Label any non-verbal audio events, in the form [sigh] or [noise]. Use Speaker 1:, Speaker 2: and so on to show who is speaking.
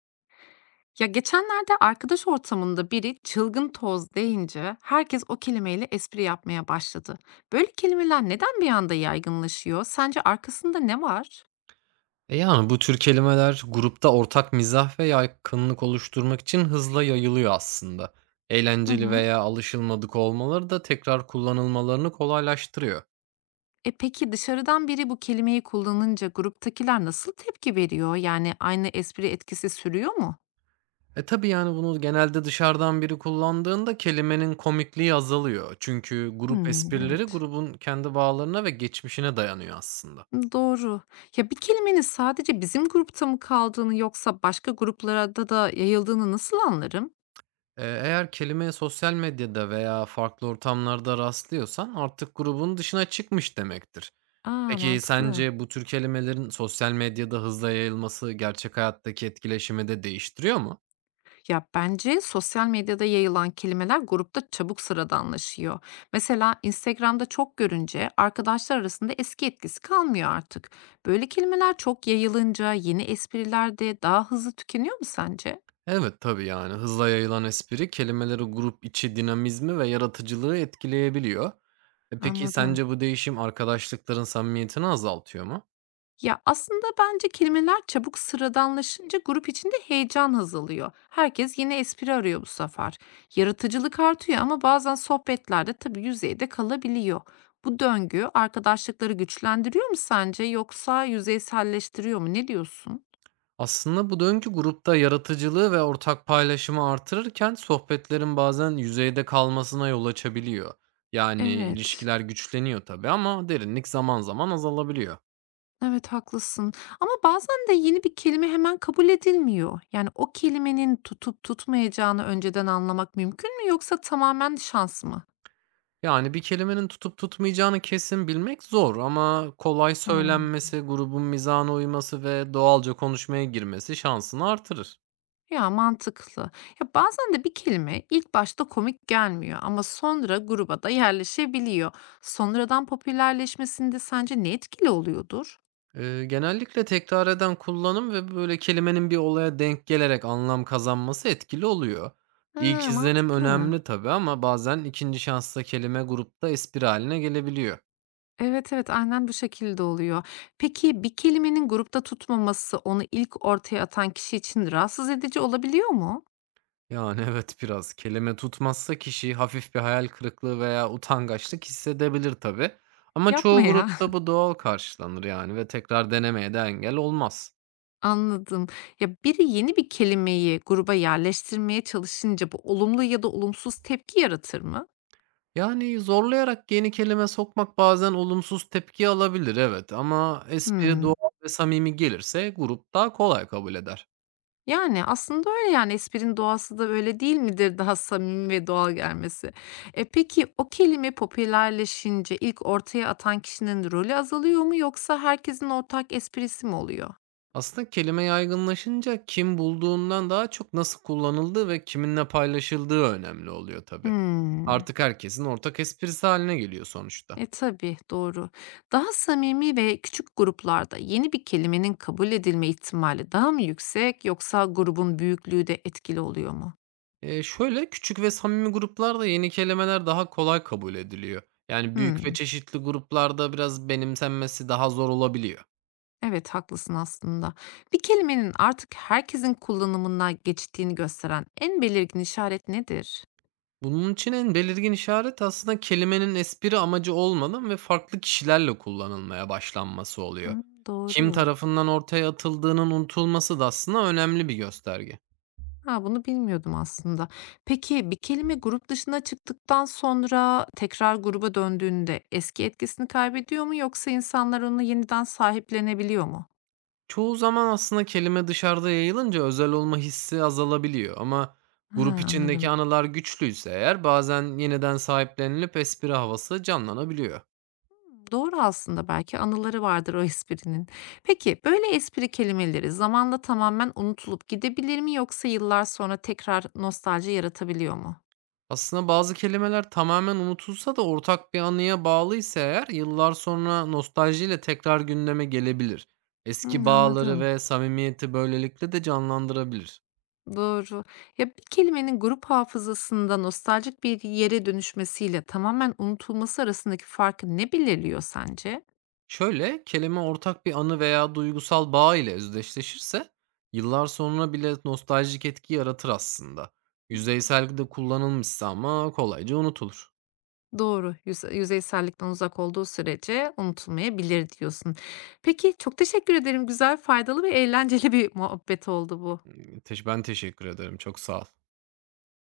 Speaker 1: Ya geçenlerde arkadaş ortamında biri çılgın toz deyince herkes o kelimeyle espri yapmaya başladı. Böyle kelimeler neden bir anda yaygınlaşıyor? Sence arkasında ne var?
Speaker 2: Bu tür kelimeler grupta ortak mizah ve yakınlık oluşturmak için hızla yayılıyor aslında.
Speaker 1: Hı
Speaker 2: Eğlenceli
Speaker 1: hı.
Speaker 2: veya alışılmadık olmaları da tekrar kullanılmalarını kolaylaştırıyor.
Speaker 1: E peki dışarıdan biri bu kelimeyi kullanınca gruptakiler nasıl tepki veriyor? Yani aynı espri etkisi sürüyor mu?
Speaker 2: Tabi yani bunu genelde dışarıdan biri kullandığında kelimenin komikliği azalıyor. Çünkü grup
Speaker 1: Hmm,
Speaker 2: esprileri
Speaker 1: evet.
Speaker 2: grubun kendi bağlarına ve geçmişine dayanıyor aslında.
Speaker 1: Doğru. Ya bir kelimenin sadece bizim grupta mı kaldığını yoksa başka gruplara da yayıldığını nasıl anlarım?
Speaker 2: Eğer kelimeye sosyal medyada veya farklı ortamlarda rastlıyorsan artık grubun dışına çıkmış demektir.
Speaker 1: Aa,
Speaker 2: Peki
Speaker 1: mantıklı.
Speaker 2: sence bu tür kelimelerin sosyal medyada hızla yayılması gerçek hayattaki etkileşimi de değiştiriyor mu?
Speaker 1: Ya bence sosyal medyada yayılan kelimeler grupta çabuk sıradanlaşıyor. Mesela Instagram'da çok görünce arkadaşlar arasında eski etkisi kalmıyor artık. Böyle kelimeler çok yayılınca yeni espriler de daha hızlı tükeniyor mu sence?
Speaker 2: Evet, tabii, yani, hızla yayılan espri kelimeleri grup içi dinamizmi ve yaratıcılığı etkileyebiliyor. Peki
Speaker 1: Anladım.
Speaker 2: sence bu değişim arkadaşlıkların samimiyetini azaltıyor mu?
Speaker 1: Ya, aslında bence kelimeler çabuk sıradanlaşınca grup içinde heyecan azalıyor. Herkes yeni espri arıyor bu sefer. Yaratıcılık artıyor ama bazen sohbetlerde tabii yüzeyde kalabiliyor. Bu döngü arkadaşlıkları güçlendiriyor mu sence yoksa yüzeyselleştiriyor mu? Ne diyorsun?
Speaker 2: Aslında bu döngü grupta yaratıcılığı ve ortak paylaşımı artırırken sohbetlerin bazen yüzeyde kalmasına yol açabiliyor. Yani
Speaker 1: Evet.
Speaker 2: ilişkiler güçleniyor tabii ama derinlik zaman zaman azalabiliyor.
Speaker 1: Evet, haklısın. Ama bazen de yeni bir kelime hemen kabul edilmiyor. Yani o kelimenin tutup tutmayacağını önceden anlamak mümkün mü yoksa tamamen şans mı?
Speaker 2: Yani, bir kelimenin tutup tutmayacağını kesin bilmek zor ama kolay
Speaker 1: Hıı.
Speaker 2: söylenmesi, grubun mizahına uyması ve doğalca konuşmaya girmesi şansını artırır.
Speaker 1: Ya, mantıklı. Ya, bazen de bir kelime ilk başta komik gelmiyor ama sonra gruba da yerleşebiliyor. Sonradan popülerleşmesinde sence ne etkili oluyordur?
Speaker 2: Genellikle tekrar eden kullanım ve, böyle, kelimenin bir olaya denk gelerek anlam kazanması etkili oluyor. İlk
Speaker 1: Ha,
Speaker 2: izlenim
Speaker 1: mantıklı.
Speaker 2: önemli tabii ama bazen ikinci şansta kelime grupta espri hâline gelebiliyor.
Speaker 1: Evet, evet, aynen bu şekilde oluyor. Peki bir kelimenin grupta tutmaması onu ilk ortaya atan kişi için rahatsız edici olabiliyor mu?
Speaker 2: Yani, evet, biraz. Kelime tutmazsa kişi hafif bir hayal kırıklığı veya utangaçlık hissedebilir tabii ama
Speaker 1: Yapma
Speaker 2: çoğu
Speaker 1: ya.
Speaker 2: grupta bu doğal karşılanır, yani, ve tekrar denemeye de engel olmaz.
Speaker 1: [laughs] Anladım. Ya, biri yeni bir kelimeyi gruba yerleştirmeye çalışınca bu olumlu ya da olumsuz tepki yaratır mı?
Speaker 2: Yani, zorlayarak yeni kelime sokmak bazen olumsuz tepki alabilir, evet, ama espri
Speaker 1: Hımm.
Speaker 2: doğal ve samimi gelirse grup daha kolay kabul eder.
Speaker 1: Yani, aslında öyle, yani, esprinin doğası da öyle değil midir, daha samimi ve doğal gelmesi? E, peki o kelime popülerleşince ilk ortaya atan kişinin rolü azalıyor mu yoksa herkesin ortak esprisi mi oluyor?
Speaker 2: Aslında kelime yaygınlaşınca kim bulduğundan daha çok nasıl kullanıldığı ve kiminle paylaşıldığı önemli oluyor tabii.
Speaker 1: Hımm.
Speaker 2: Artık herkesin ortak esprisi haline geliyor sonuçta.
Speaker 1: E, tabii, doğru. Daha samimi ve küçük gruplarda yeni bir kelimenin kabul edilme ihtimali daha mı yüksek yoksa grubun büyüklüğü de etkili oluyor mu?
Speaker 2: Küçük ve samimi gruplarda yeni kelimeler daha kolay kabul ediliyor. Yani büyük ve
Speaker 1: Hımm.
Speaker 2: çeşitli gruplarda biraz benimsenmesi daha zor olabiliyor.
Speaker 1: Evet, haklısın aslında. Bir kelimenin artık herkesin kullanımına geçtiğini gösteren en belirgin işaret nedir?
Speaker 2: Bunun için en belirgin işaret aslında kelimenin espri amacı olmadan ve farklı kişilerle kullanılmaya başlanması oluyor.
Speaker 1: Hımm,
Speaker 2: Kim
Speaker 1: doğru.
Speaker 2: tarafından ortaya atıldığının unutulması da aslında önemli bir gösterge.
Speaker 1: Ha, bunu bilmiyordum aslında. Peki bir kelime grup dışına çıktıktan sonra tekrar gruba döndüğünde eski etkisini kaybediyor mu yoksa insanlar onu yeniden sahiplenebiliyor mu?
Speaker 2: Çoğu zaman aslında kelime dışarıda yayılınca özel olma hissi azalabiliyor ama grup
Speaker 1: Ha,
Speaker 2: içindeki
Speaker 1: anladım.
Speaker 2: anılar güçlüyse eğer bazen yeniden sahiplenilip espri havası canlanabiliyor.
Speaker 1: Doğru, aslında belki anıları vardır o esprinin. Peki böyle espri kelimeleri zamanla tamamen unutulup gidebilir mi yoksa yıllar sonra tekrar nostalji yaratabiliyor mu?
Speaker 2: Aslında bazı kelimeler tamamen unutulsa da ortak bir anıya bağlıysa eğer yıllar sonra nostaljiyle tekrar gündeme gelebilir. Eski
Speaker 1: Hımm,
Speaker 2: bağları
Speaker 1: anladım.
Speaker 2: ve samimiyeti böylelikle de canlandırabilir.
Speaker 1: Doğru. Ya, bir kelimenin grup hafızasında nostaljik bir yere dönüşmesiyle tamamen unutulması arasındaki farkı ne belirliyor sence?
Speaker 2: Şöyle, kelime ortak bir anı veya duygusal bağ ile özdeşleşirse yıllar sonra bile nostaljik etki yaratır aslında. Yüzeysel de
Speaker 1: Hımm.
Speaker 2: kullanılmışsa ama kolayca unutulur.
Speaker 1: Doğru, yüzeysellikten uzak olduğu sürece unutulmayabilir diyorsun. Peki, çok teşekkür ederim. Güzel, faydalı ve eğlenceli bir [laughs] muhabbet oldu bu.
Speaker 2: Hmm, ben teşekkür ederim. Çok sağ ol.